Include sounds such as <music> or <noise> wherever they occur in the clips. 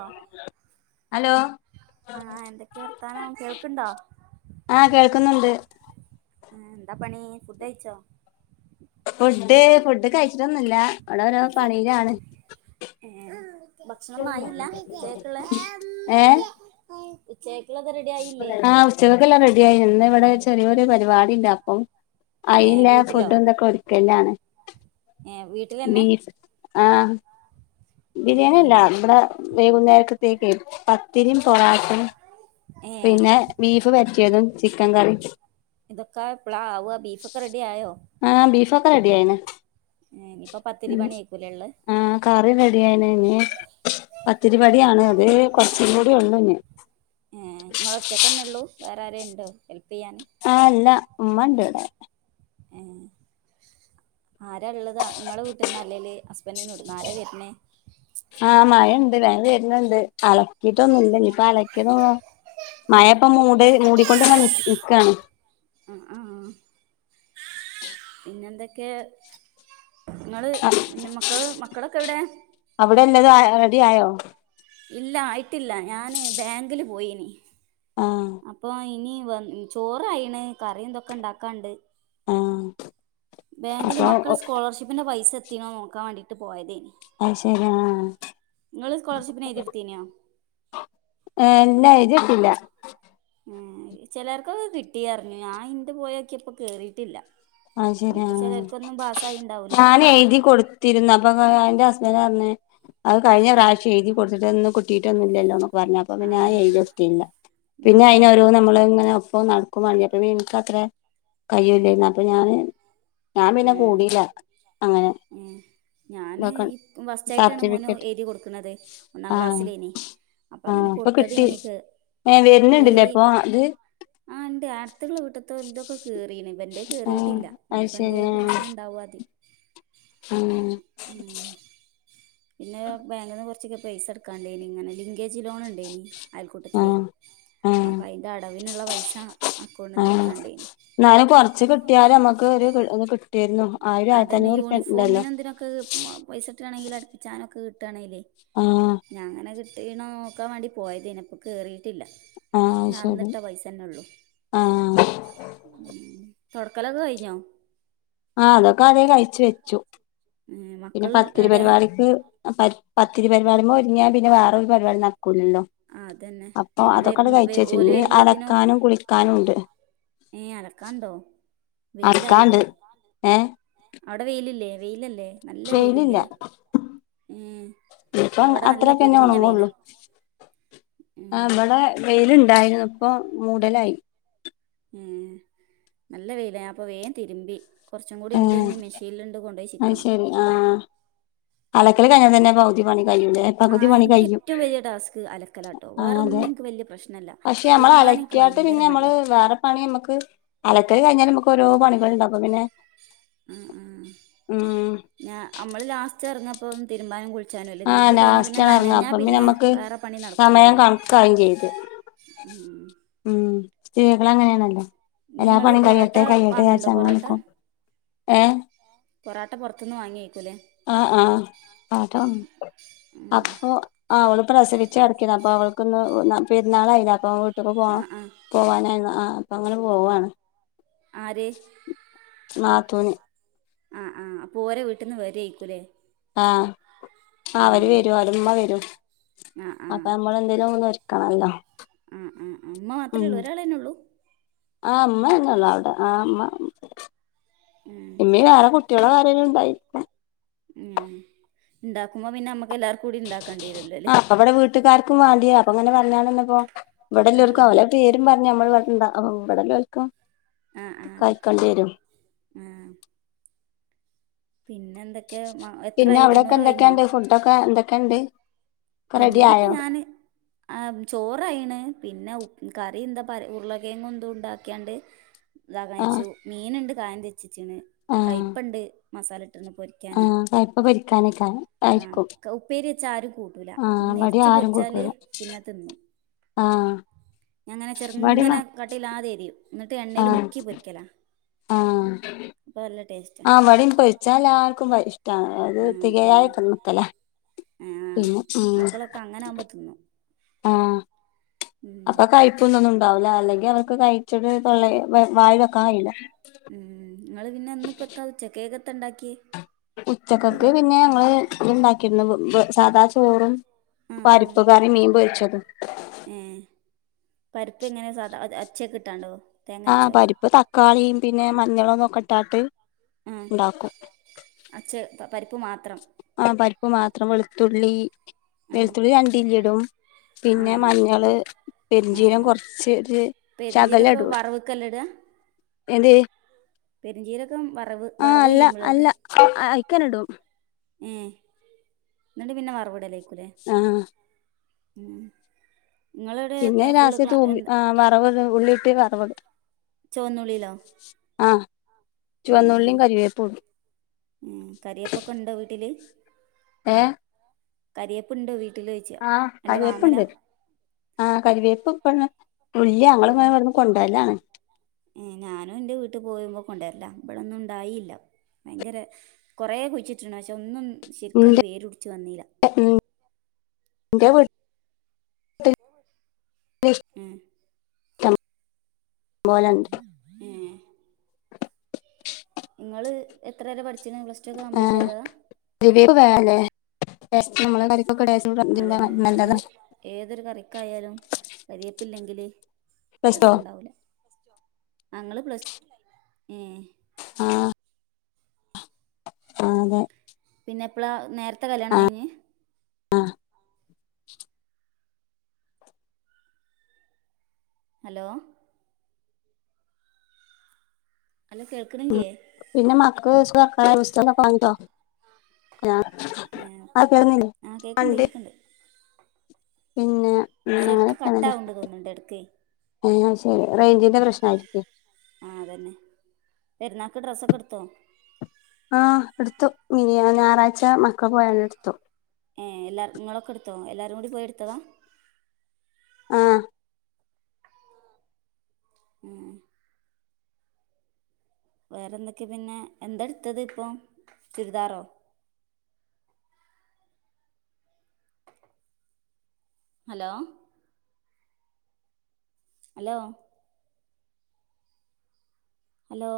ആഹ് hello ആഹ് എന്തൊക്കെയാ വർത്താനം കേൾക്കുണ്ടോ ആഹ് കേൾക്കുന്നുണ്ട് ആഹ് എന്താ പണി ഫുഡ് കയിച്ചോ ഫുഡ് ഫുഡ് കഴിച്ചിട്ടൊന്നൂല്ല ഇവിടെ ഓരോ പണിയിലാണ്. ഏഹ് ഭക്ഷണൊന്നും ആയില്ല ഉച്ചത്തേക്ക് ഉള്ള ഏഹ് ഉച്ചേക്ക് ഉള്ളത് റെഡി ആയില്ലേ ഉച്ചക്കുള്ളതല്ലാം റെഡിയായി ഇന്ന് ഇവിടെ ചെറിയൊരു പരിപാടി ഉണ്ട് അപ്പോ ഏ ആയില്ല വീട്ടിലോ ഫുഡ് ഉണ്ടാക്കെ ഒരുക്കലാണ് ഏ വീട്ടിലന്നെ ബീഫ് ആഹ് ബിരിയാണി അല്ല നമ്മടെ വൈകുന്നേരത്തേക്ക് പത്തിരിയും പൊറാട്ടയും ഏ പിന്നെ ബീഫ് വരറ്റിയതും ചിക്കൻ കറിയും ഇതൊക്കെ എപ്പളാ ആവുക ബീഫ് ഒക്കെ റെഡിയായോ ആഹ് ബീഫൊക്കെ റെഡി ആയിന് ഏഹ് ഇനീപ്പൊ ഉം ആഹ് കറി റെഡി ആയീന് ഇനി പത്തിരി പടിയാണ് അത് കുറച്ചും കൂടി ഉള്ളു ഇനി നിങ്ങള് ഒറ്റക്കന്നെ ഉള്ളൂ വേറെ ആരേലു ഉണ്ടോ ഹെൽപ്പ് ചെയ്യാൻ. ആ അല്ല ഉമ്മണ്ട ഇവിടെ. ഏഹ്. ആര ഉള്ളത് നിങ്ങളെ വീട്ടീ നിന്ന് അല്ലേല് ഹസ്ബന്റെടുന്ന് ആര വരണേ? ആഹ് മഴയിണ്ട് വരുന്നുണ്ട് അലക്കിയിട്ടൊന്നുമ ഇല്ല ഇ ഇപ്പൊ അലക്കി തോന്നോ. മഴപ്പ മൂട് മൂടിക്കൊണ്ടന്ന നി നിൽക്കുവയാണ്. ആ ആഹ്. പിന്നെന്തൊക്കെ? നിങ്ങള് പിന്നെ മക്കള് മക്കളൊക്കെ എവിടെ? അവിടെ എല്ലതും റെഡി ആയോ ഇല്ല ആയിട്ടില്ല ഞാന് ബാങ്കില് പോയിന്. ആഹ് അപ്പൊ ഇനി ചോറയിണ് കറി ഇതൊക്കെ ഇണ്ടാക്കാണ്ട്. ആഹ് ബാങ്കില് അപ്പൊ മക്കള് സ്കോളർഷിപ്പിന്റെ പൈസ എത്തിണോ നോക്കാൻ വേണ്ടിട്ട് പോയതേണ്. അത് ശരി ആഹ്. സ്കോളർഷിപ്പിന് എഴുതി എടുത്തീനോ ആ എല്ലാ ഇതിട്ടില്ല. ഉം ചിലർക്ക കിട്ടിയറിഞ്ഞു ഞാൻ ഇന്ന് പോയൊക്കിയപ്പോ കേറിട്ടില്ല. ആ ശരി ഞാൻ എഴുതി കൊടു. തിരന്ന് അപ്പൊ അതിന്റെ ഹസ്ബൻഡറ് പറഞ്ഞത്, അത് കഴിഞ്ഞ ആ പ്രാവശ്യം എഴുതി കൊടുത്തിട്ട് ഒന്ന് കിട്ടിയിട്ടൊന്ന ഇല്ലോല്ലോ. പറഞ്ഞ അപ്പ പിന്നെ ആ എ ഒല്ല എന്നാ പിന്നെ അതിന രോ അതായിരിക്കും നമ്മള് ഇങ്ങനെ ഒപ്പ നട. ക്ക മണ അപ്പ എനിക്കത്ര കയല്ലുന്ന അപ്പൊ ഞാൻ ഞാൻ പിന്നെ കൂടില്ല. ഉം. ഞാന് ഈ ഫസ്റ്റയിട്ടാണ് മോന് സർട്ടിഫിക്കറ്റ് എഴുതി കൊടുക്കണുന്നത് ഒന്നാം ആഹ് ക്ലാസ്സിലേനി. അപ്പൊ അങ്ങനെ ആഹ് ഇപ്പൊ കൊടുത്തത് കിട്ടി എനിക്ക് ഏഹ് വരുന്നുണ്ടില്ലേ കേറി. അപ്പൊ അത് ആഹ് ഇണ്ട് അടുത്തക്കുള്ള വീട്ടത്തലതൊക്കെ കേയറീ ഇപ്പ എന്റെയ ആഹ് കേറിയിട്ടില്ല അത് ഇനിയിപ്പ എന്താ ശരി പ്രശ്നംണ്ടോ. അവാതി. ഉം. <inaudible> പിന്നെ ബാങ്കിൽ നിന്ന് കുറച്ചൊക്കെ പൈസ എടുക്കാണ്ടേനി ഇങ്ങനെ ലിങ്കേജ് ലോണിഉണ്ടേനി. അയൽക്കൂട്ടത്തിലേ ആഹ് ആഹ് അപ്പോൾ അതിൻ്റെ അടവിനുള്ള പൈസ അക്കൗണ്ടിൽ നിന്ന് എടുക്കാണ്ടേന് എന്നലും കൊറച്ച് കിട്ടിയാല നമ്മക്ക് ഒരു കിട്ടിരുന്നു. അതന്നെ യൂണിഫോമിനന് എന്തിനൊക്കെ പൈസ ഇട്ടാണെങ്കിൽ അടുപ്പിച്ചാനൊക്കെ കിട്ടുകയാണെങ്കല്ലേ. ആഹ്. ഞാങ്ങനെ കിട്ടീണോ നോക്കാൻ വേണ്ടി പോയതിന്നെപ്പം. കേറിയിട്ടില്ല ആഹ് അത് ഞാൻ ശരി അന്നിട്ട പൈസ തന്നെ ഉള്ളൂ. ആഹ്. തുടക്കലൊക്കെ കഴിഞ്ഞോ? ആ അതൊക്കെ അതേ കഴിച്ച വെച്ചു. ഏഹ് പിന്നെ മക്കൾ പത്തിരി എവിടെ പരിപാടിക്ക് പത്തിരി പരിപാടി്പ ഒരുങ്ങാ പിന്നെ വേറൊരു പരിപാടി. ല്ലല്ലോ ആഹ് അതന്നെ അപ്പൊ പിന്നെ അതൊക്കെണ്ട് വരുന്ന വരു ഓല് കഴിച്ചച്ചിണ്ട് അലക്കാനും കുളിക്കാനും ഉണ്ട്. ഏയ് അലക്കാണ്ടോ അലക്കാണ്ട് വെയിലായില്ലേ? ഏഹ് അവിടെ വെയിലല്ലേ വെയിലല്ലേ നല്ല വെയിലില്ലേ? ഏഹ് ഇപ്പ ഇന്നവിടെ നല്ല അത്രക്കെന്നെ പൊരിഞ്ഞ വെയിലാ ഉണങ്ങള്ളു. ഉം ഇടെ വെയില്ണ്ടായിരുന്നുപ്പോ മൂടലായി. ഉം നല്ല വെയില ഞാപ്പോ വേം തിരുമ്പി. കുറച്ചും കൂടിണ്ട്നി മിഷീനിൽണ്ട് കൊണ്ടോയി ചിക്കണം ആഹ് അലക്കൽ കയിഞ്ഞാ തന്നെ പകുതി പണി കയ്യുംല്ലേ? ആ പകുതി പണി എനിക്ക് കയ്യും. ഏറ്റവും വലിയ ടാസ്ക് അലക്കലാട്ടോ ആഹ് അതെ വേറൊന്നും എനിക്ക് വലിയ പ്രശ്നല്ല പക്ഷെ തിരുമ്പാൻ എനിക്ക് മ്മളലക്കിയാട്ട് ഭയങ്കര പിന്നെ നമ്മള് മടിയാ വേറെ പണി നമുക്ക് അലക്ക കഴിഞ്ഞാലും നമുക്ക് ഓരോ പണികൾ ഉണ്ടാ അപ്പും പിന്നെ. ആഹ് ഉം ആഹ് ഞമ്മള് ലാസ്റ്റ് ഇറങ്ങപ്പോ തീരുബാനും കുളിച്ച ച്ചാനല്ലേ ആ തിരുമ്പി കൈഞ്ഞാ ലാസ്റ്റ് പിന്നെ ആണ് ഇറങ്ങ നനഞ്ഞാ അപ്പം പിന്നെ നമ്മക്ക് വേറെ പണി സമയം നടക്കൂലല്ലോ. <inaudible> കണക്കാവും ചെയ്ത് ഉം സ്ത്രീകളങ്ങനേണല്ലോ. എല്ലാ നിങ്ങള് പണിം പൊറോട്ട കയ്യട്ടെ കയ്യട്ടെ വാങ്ങണ്ടോ വിജാര്ച്ചങ്ങനേ പൊറോട്ട നിക്കും ഏ. പൊറാട്ട പൊർത്ത്ന്ന് വാങ്യേക്കൂലേ? ആഹ് ആഹ് റാട്ട ങ്ങി ഉം അപ്പൊ ആ ഓള് പ്രസവിച്ച് കട്ക്കെന്ന് അപ്പോ ഓൾക്ക്ന്ന് പെര്ന്നാളായിലെ അപ്പൊ വീട്ക്ക് ആ പോണം. ആ പോവാഞ്ഞാല് ആ പ്പങ്ങനെ പോവാണ്. ആര്? നാത്തൂന്. ആഹ് ആഹ് അപ്പോരെ വീട്ട്ന്ന് വരെക്കൂലെ. ആ അവര് വരും അവരമ്മ വരും ആഹ് അപ്പൊ ആഹ് അമ്മളെന്തേലൊന്ന് ഒര് ക്കണല്ലോ. ഉം ഉം ഉം മ്മ മാത്രള്ളൂ ഒരാളന്നെള്ളൂ? ആ മ്മന്നേള്ളൂ അവ്ടെ ആ മ്മ. ഉം. ഇമ്മിം വേറെ കുട്ട്യ ളാരേലുണ്ടായിരിക്കും. ഉം ഇട്ടാക്കുമ്പോ പിന്നാമ്മക്കെ ല്ലാർ ആ പ്പൊഇവ്ടെ വീട്ട്കാർക്കും വേണ്ടിയാ അപ്പൊങ്ങനെ പർഞ്ഞാന്നപ്പോ ആഹ് ഇവിടെല്ലോൽക്കും ആഹ് ഓലെ പേ രും പർഞ്ഞ് അമ്മൾ ഇവ്ടെ ഇണ്ടാ ഇവ്ടെല്ലോല്ക്കും കയ്കണ്ടേരും. ഏ. പിന്നെന്തൊക്കെ മ എത്രായി തൊണ്ണൂറ് കയ്ഞ്ഞോ? ഇപ്പൊക്കെ ന്തൊക്കെണ്ട്. ഇന്നിപ്പ ഞാന് ആ ചോറായീണ് പിന്നെ ഉ കറി എന്താപ്പ ഉർളകേങ്ങും ഇതും ണ്ടാ ക്യാണ്ട്. ആഹ് ഇതാകണേച്ചു മീന്ണ്ട് കായം തെച്ചെച്ചീണ് ആഹ് കയ്പ്പണ്ട് മസാല ഇട്ട്ണ് പൊര് ക്യാനെ ആഹ് കയ്പ്പ പൊരിക്കാനൊക്കാണ് ആ ആയിരിക്കും ഉപ്പേരി വെച്ചാ ആരും കൂട്ടൂല. ആഹ് ഇവടിം നെര്ച്ച് ആരും പൊര്ച്ചാല് കൂട്ടൂല പിന്നെ ത്‌ന്നും ആഹ് ഞ്ഞാങ്ങനെ ഇവടിം മ ചെർങ്ങനെ കട്ടില്ലാതെ എരിം ന്ന്ട്ട് എണ്ണേല് ആഹ് മുക്കി പൊരിക്കല അപ്പൊ നല്ല ടേസ്റ്റ ആ ഇവെടീം പൊര്ച്ചാല്ലാർക്കും ഇഷ്ടാണ് അത് ആ ആ തികയായൊക്കെ നിക്കല. ആ മക്കളൊക്കെ അങ്ങനാവു മ്പോ തിന്നും. ആഹ്. ഉം അപ്പം കയ്പ്പൊന്നൊന്നുംണ്ടാവൂല അല്ലെങ്കി അവർക്ക് കയ്ച്ച്ട്ട് തൊള്ളെ വായീൽ വെക്കാൻ കയൂല്ല. ഉം ങ്ങള് പിന്നെ ഇന്നിപ്പത്താ ഉച്ച കേക്കത്തണ്ടാക്ക്യാ? ഉച്ചകക്ക് പിന്നെ അങ്ങള് ഇത് ണ്ടാക്കിര്ന്നു സാദാ ചോറും പരിപ്പ് കറിം മീൻ പൊര്ച്ചതും. മ് പരിപ്പ് എങ്ങനെ സാധാ അച്ചക്ക്ട്ടാണ്ടോ? ആ പരിപ്പ് തക്കാളീം പിന്നെ മഞ്ഞളൊകൊക്കെ ഇട്ടാണ്ട് മ് ആ ഛെ പരിപ്പ് മാത്രം. ആ പര്പ്പ് മാത്രം വെളുത്തുള്ളി ആ വെൾത്തുള്ളി രണ്ടില്ലിടും. ആ പിന്നെ മഞ്ഞള് ആ പെര്ഞ്ചീരം ആ കൊർച്ച് ഒര് ശകലടൊള്ളൂ. ല്ലടാ ഏത്? പെര്ഞ്ചീരകം വറവ് വറവെ യ്യുമ്പല്ലെഇട? അ അയ്ക്കനിടും. ഏ ന്ന്ട്ട് പിന്നെ വറവിടലേക്കുലെ. ആ മ് പിന്നെ ഇങ്ങളടെത്തെ ഫുള്ള് ലാസ്റ്റ് ക തൂമി എന്താ <unintelligible> ഉള്ളിട്ട് വറവിടും. ചുവന്നുള്ളിലോ? ആഹ് ചുവന്നുള്ളിം കരിവേപ്പുംണ്ടും. ഉം കര്യാപൊക്കെ ഇണ്ടോ വീട്ടില്? ഏ. കരിയേപ്പ് ണ്ടോ വീട്ടില് ചോയ്ച്ച അല്ലെ വാങ്ങലാ? ആഹ് കറിവേപ്പ് ഇപ്പണ് ഇല്ല്യാ ഞങ്ങള്ങ്ങനെ വട്ന്ന് കൊണ്ടോവലാണ്. ഏഹ് ഞാനും ഇന്റെ വീട്ട് പോരുമ്പം കൊണ്ടര്ലാ. ഇവടൊന്നും ഇണ്ടായീല്ല ഭയങ്കര കൊറെ കുയ്ച്ചിട്ട്ണ്. പക്ഷെ ഒന്നും ശരിക്കട് വേരുട്ച്ച് വന്നീല്ല. <unintelligible> <unintelligible> ഏ ഷ്‌ടം പോലെണ്ട് ഏഹ്. ഇങ്ങള് എത്ര വരെ പഠിച്ച്ണ്? പ്ലസ് ടു ഒക്കെ കംപ്ലീറ്റ് ആഹ് ചെയ്തതാ <unintelligible> അതന്നെ <unintelligible> അത് നല്ലതാ ഏതൊരു കറിക്കായാലും കരിയേപ്പില്ലെങ്കില് പ്ലസ് ടു രസണ്ടാവൂല. Plus two? ആഹ് ഇങ്ങള് പ്ലസ്. ഏഹ് ആഹ് ആഹ് അതെ പിന്നെപ്പളാ നേരത്തെ കല്യാണം കഴിഞ്ഞ് ആഹ് ഹലോ ഹലോ കേൾക്ണില്ലേ? പിന്നെ മക്ക് ഏ <unintelligible> <unintelligible> ആഹ് ആ കേക്ക്ണ്ട് ഇണ്ട്. കേക്ക്ണ്ട് പിന്നെ ഉം ശരിക്ക് അങ്ങനൊക്കേണ് ലേ. കട്ടാവ്ണ്ട് തോന്ന്ണ്ട് എടക്ക് ഏഹ് അഹ്ശരി. റേയ്ഞ്ചിന്റെ പ്രശ്നായിരിക്ക്‌വേ. ആഹ് അതന്നെ. പെരുന്നാക്ക് ഡ്രസ്സൊക്കെ ഇട്ത്തോ? ആഹ് ഇട്ത്തു. മിനിയാ ഞായറാഴ്ച മക്കള് പോയാണ്ട് ഇട്ത്തു. ഏഹ് എല്ലാരും ഇങ്ങളൊക്കെ ഇട്ത്തോ? എല്ലാരും കൂടി പോയി ഇട്ത്തതാ? ആഹ് ഏഹ് വേറെന്തൊക്കെ പിന്നെ, എന്താ ഇട്ത്തത് ഇപ്പം. ചുരിദാറോ hello hello hello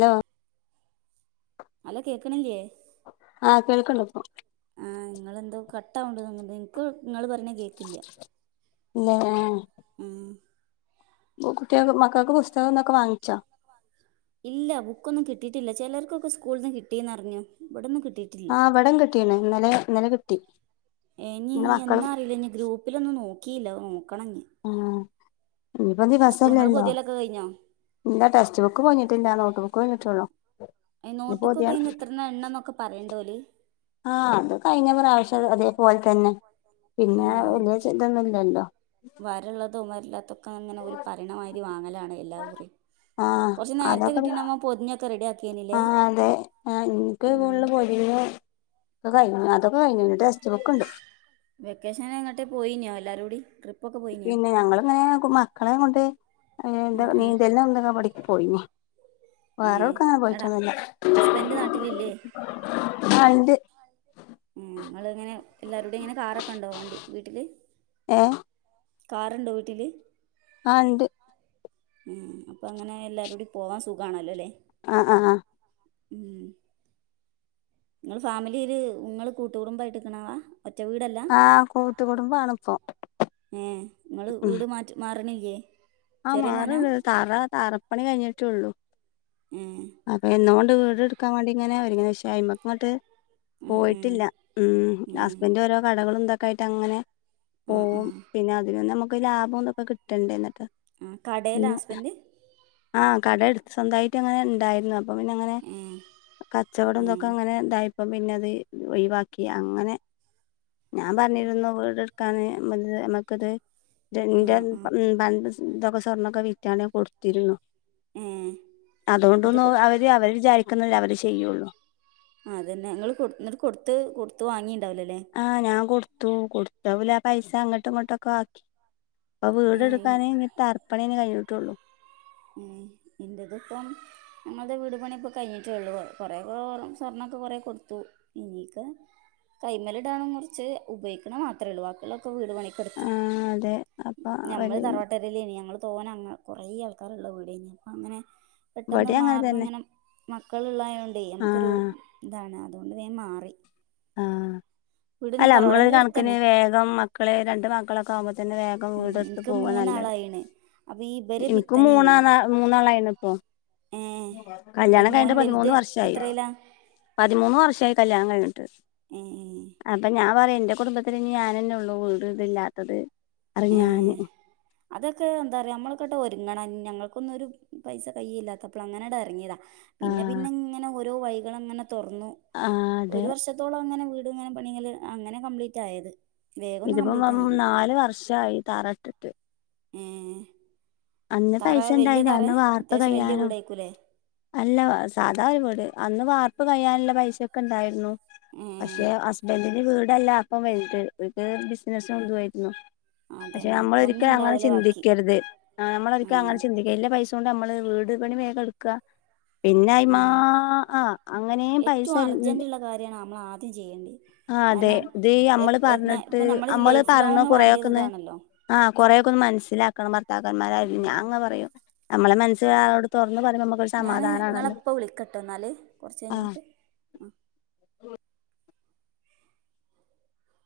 law hello കേക്ണില്ലേ? ആ കേൾക്കണ്ട് ഇപ്പൊ ആഹ് ഇങ്ങളെന്തോ കട്ടാവ്ണ്ട് നിങ്ങന്ന് ഇൻക്ക് ഇങ്ങള് പറിണെ കേക്കില്ല്യാ. ഇല്ല ലേ ഉം കു കുട്ടിയേക്ക് മക്കക്ക് പുസ്തകം ഇതൊക്കെ വാങ്ങിച്ചോ? ഇല്ല ബുക്കൊന്നും കിട്ടീട്ടില്ല. ചിലർക്കൊക്കെ സ്കൂളിന്ന് കിട്ടീന്ന റിഞ്ഞു. ഇവടൊന്നും കിട്ടീ ആഹ് ഇവടം കിട്ടീണ്. ഇന്നലെ ഇന്നലെ കിട്ടി ഏഹ് ഇനി ഇന്ന് മക്കളും എന്നാ അറീല്ല ഇഞ് ഗ്രൂപ്പിലൊന്നും നോകീല്ല, നോക്കണം ഞ്. ആ ഇനിയിപ്പോ സ്കൂൾ ഇങ്ങള് ദിവസല്ലല്ലോ പൊതിയലൊക്കെ കഴിഞ്ഞോ? ഇല്ല. ടെസ്റ്റ് ബുക്ക് പൊയിഞ്ഞിട്ടില്ലാ. നോട്ട് ബുക്ക് പൊയിഞ്ഞിട്ടൊള്ളൂ. ഏഹ് നോട്ടുക്കൊക്കെ അയിന് എത്രണ്ണാ എണ്ണംന്നൊക്കെ പറയണ്ടോല്. ആഹ് അത് കഴിഞ്ഞ പ്രാവശ്യം അതേപോലെ തന്നെ പിന്നേ ഉം വലിയ ച ഇതൊന്നും ഇല്ലല്ലോ വരള്ളതും വരല്ലാത്തൊക്കെ അങ്ങനെ ഒരു പറിണമായിരി വാങ്ങലാണ് എല്ലാ കുറിം. ആഹ് കൊറച്ച് നേരത്തെ അതൊക്കെ കിട്ടീണെ നമ്മ പൊതിഞ്ഞൊക്കെ റെഡിയാക്കേനിലേ. ആഹ് അതെ ആഹ് ഇൻക്ക് ഫുള്ള് പൊതിഞ്ഞു ഒക്കെ കഴിഞ്ഞു അതൊക്കെ കഴിഞ്ഞു ഇഞ് ടെസ്റ്റ് ബുക്ക്ണ്ട്. വെക്കേഷൻ എങ്ങട്ടേം പോയിന്യോ എല്ലാരൂടി ട്രി പിന്നെ ഞങ്ങള്ങ്ങനേ മക്കളേം കൊണ്ട് അങ്ങനെ എന്താ ആഹ് ആഹ് നീന്തൽ <unintelligible> പോയിനി ഏ വേറെവിട്ക്കും അങ്ങനെ എടാ പോയിട്ടൊന്നില്ല ഹസ്ബൻഡ് നാട്ടിലില്ലേ ആഹ് അയിന്റെ ഏ ങ്ങള് ഇങ്ങനെ എല്ലാരുടെ ഇങ്ങനെ കാറൊക്കെ ണ്ടോ വണ്ടി വീട്ടില് ഏഹ് കാറ് ണ്ടോ വീട്ടില് ആഹ് ഇണ്ട് ഉം അപ്പം അങ്ങനെ എല്ലാരുടി പോവാൻ സുഖാണല്ലോ ലേ ആഹ് ആഹ് ആഹ് ഉം ങ്ങള് ഫാമിലിയില് ങ്ങള് കൂട്ടുകുടുമ്പ ആയിട്ട്ക്കണാവാ ഒറ്റ വീടല്ലാ ആഹ് കൂട്ടുകുടുംബം ആണുപ്പം ഏഹ് ങ്ങള് വീട് മാറ്റ് മാറണില്ല്യേ ആഹ് മാറണ്ട് തറാ തറപ്പണി കഴിഞ്ഞിട്ടേ ഒള്ളു ഏഹ് അപ്പൊ എന്നോണ്ട് വീടെടുക്കാ വേണ്ടിങ്ങന ഒരുങ്ങിയതാ പക്ഷേ അയിന്മക്ക് ഇങ്ങട്ട് ആ ആ പോയിട്ടില്ല ഉം ഹസ്ബൻഡ് ഓരോ കടകളും ഇതൊക്കെയായിട്ട് അങ്ങനെ ആ ആ പോവും പിന്നെ അതിന് നമ്മക്ക് ലാഭം ഒന്നുപ്പൊ കിട്ടണ്ടേ എന്നിട്ട് ആ കടയിലാ <unintelligible> ഹസ്ബൻഡ് ആഹ് കട എടു സ്വന്തായിട്ട് അങ്ങനെ ഉണ്ടായിരുന്നു അ അപ്പൊ പിന്നെ അങ്ങനെ ഏ കച്ചവടം ഏ ഇതൊക്കെ അങ്ങനെ ഇതായി പ്പം പിന്നെ അത് ഒഴിവാക്കി അങ്ങനെ ഞാൻ പറഞ്ഞിരുന്നു വീട് എട് ക്കാന് <unintelligible> മക്കത് ആ ആ <unintelligible> ഇതൊക്കെ സ്വർണ്ണൊക്കെ വിറ്റാണ് കൊടുത്തിരുന്ന് ഏ എന്നിട്ട് അതുകൊണ്ടൊന്നും കൊ- അവര് ത് അവര് വിചാരിക്കുന്ന അവര് ചെയ്യുള്ളൂ ആഹ് അതന്നെ ങ്ങള് കൊട് എന്നിട്ട് കൊടുത്ത് കൊടുത്ത് വാങ്ങീണ്ടാവില്ലല്ലേ ആഹ് ഞാൻ കൊടുത്തൂകൊടുത്ത അവല് ആഹ് പൈസ അങ്ങോട്ടും ഇങ്ങോട്ടൊക്കെ ആക്കി പ്പൊ വീട് ഏ എടുക്കാന് ഇനി തറപ്പണില്ലേ കഴിഞ്ഞിട്ടൊള്ളു ഏഹ് ഇന്റെതിപ്പം ഞങ്ങളുടെ വീട് പണിപ്പോ കഴിഞ്ഞിട്ടേ ഒള്ളൂ കൊറേ <unintelligible> സ്വർണ്ണൊക്കെ കൊറേ കൊടുത്തു എനീക്ക് കൈമേൽ ഇടാനും കൊറച്ച് ഉപയോക്കണ മാത്രേ ഒള്ളു ബാക്കി ഒള്ളക്കെ വീട് പണി കൊടുത്തു ആഹ് അതെ അപ്പൊ ഞമ്മള് അവര് തറവട്ട <unintelligible> ഞങ്ങള് പോവാനാ അങ്ങ് കൊറേ ആൾക്കാരൊള്ള വീട് അനി അങ്ങനെ പെട്ടെന്ന് ഇവിടെ മാറുന്ന തന്നെ അങ്ങനെ മക്കള് ഒള്ളായോണ്ടേ നമുക്കൊരു ആഹ് ഇതാണ് അതുകൊണ്ട് വേഗം മാറി ആഹ് വീട് അല്ല അമ്മളൊരു തറവാടിന്റെ കണക്കിന് അടുത്തന്നെ വേഗം മക്കള് രണ്ട് മക്കളൊക്കെ ആവുമ്പോ തന്നെ വേ ഗം ഉം വീടെട്ത്ത് ഇൻക്ക് പോവാ നല്ലത് മൂന്നാളായിണ് അപ്പൊ ഈ ഇബരെ ഇനിക്കും പിത്തനേം മൂന്നാളാ മൂന്നാളായിന ഇപ്പോ ഏ കല്യാണം മോന് കഴിഞ്ഞിട്ട് വലുത് പതിമൂന്ന് വർഷായി എത്രയിലാ പതിമൂന്ന് വർഷായി കല്യാണം കഴിഞ്ഞിട്ട് ഏഹ് ഏഹ് അപ്പൊ ഞാൻ പറയും ന്റെ കുടുംബത്തിൽ ഇനി ഞാനന്നെ ഒള്ളൂ വീട് ഇതും ഇല്ലാത്തത് ഏഹ് അതൊക്കേ എന്താ റയാ നമ്മള് കേട്ടോ ഒരുങ്ങണം ഞങ്ങൾക്കൊന്നും ഒരു പൈസ കൈയില്ലാത്തപ്പളാ അങ്ങനാടാ എറങ്ങിയതാ പിന്നെ ആഹ് പിന്നെ ഇങ്ങനെ ഓരോ വൈകള് അങ്ങനെ തൊറന്നു ആഹ് അതെ ഒരു വർഷ ത്തോളം അങ്ങനെ വീട് ഇങ്ങനെ പണികള് അങ്ങനെ കംപ്ലീറ്റായത് ഇതിപ്പോ നമ് നാലു വർഷായി തറട്ടിട്ട് ഏഹ് അന്ന് തറ പൈസ വല്ല്യ ഉണ്ടായിന് തറേ അന്ന് വാർപ്പ് അത്യാവശ്യം വല്ല്യ കഴിയാനും വീട് ആയിക്കൂല്ലേ അല്ല സാധാ ഒരു വീട് അന്ന് വാർപ്പ് കയാനുള്ള പൈസ ഒക്കെ ഉണ്ടായിരുന്നു ഏ പക്ഷെ ഹസ്ബൻഡിന് വീടല്ലാ അപ്പോ വലുത് ഇവർക്ക് ബിസിനസും ഇതും ആരുന്നു പക്ഷെ അതന്നെ നമ്മൾ ഇപ്പൊന്നും ഒരിക്കലും അങ്ങനെ ഉണ്ടാവൂല ബാക്കി ചിന്തിക്കരുത് നമ്മൾ ആ ഒരിക്കലും അങ്ങനെ ചിന്തിക്ക കയ്യില പൈസ കൊണ്ട് നമ്മള് വീട് പണി വേഗം എടുക്ക പിന്നെ അയ്മ്മാ ഉം ആഹ് അങ്ങനെയും പൈസ ഏറ്റവും <unintelligible> അർജൻ്റുള്ള കാര്യമാണ് നമ്മൾ ആദ്യം ചെയ്യേണ്ടത് ആഹ് അതെ കാരണം ഇത് അമ്മള് പറഞ്ഞിട്ട് ഇപ്പം നമ്മുടെ അമ്മള് ലൈഫ് പറണ ലോങ് കൊറേക്കൊന്ന് വേണ്ടിയതാണല്ലോ ആഹ് കൊറേക്കൊന്ന് ഒന്ന് മനസ്സിലാക്കണം ഭർത്താക്കന്മാരായാലും ഞാൻ അങ്ങ പറയും നമ്മളെ മനസ് ഒരാളോട് തുറന്ന് പറയുമ്പോ നമുക്ക് ഞാന് നിങ്ങളെ ഇപ്പോ വിളിക്കട്ടെ എന്നാല് കുറച്ച് കഴിഞ്ഞിട്ട് ആ ഉം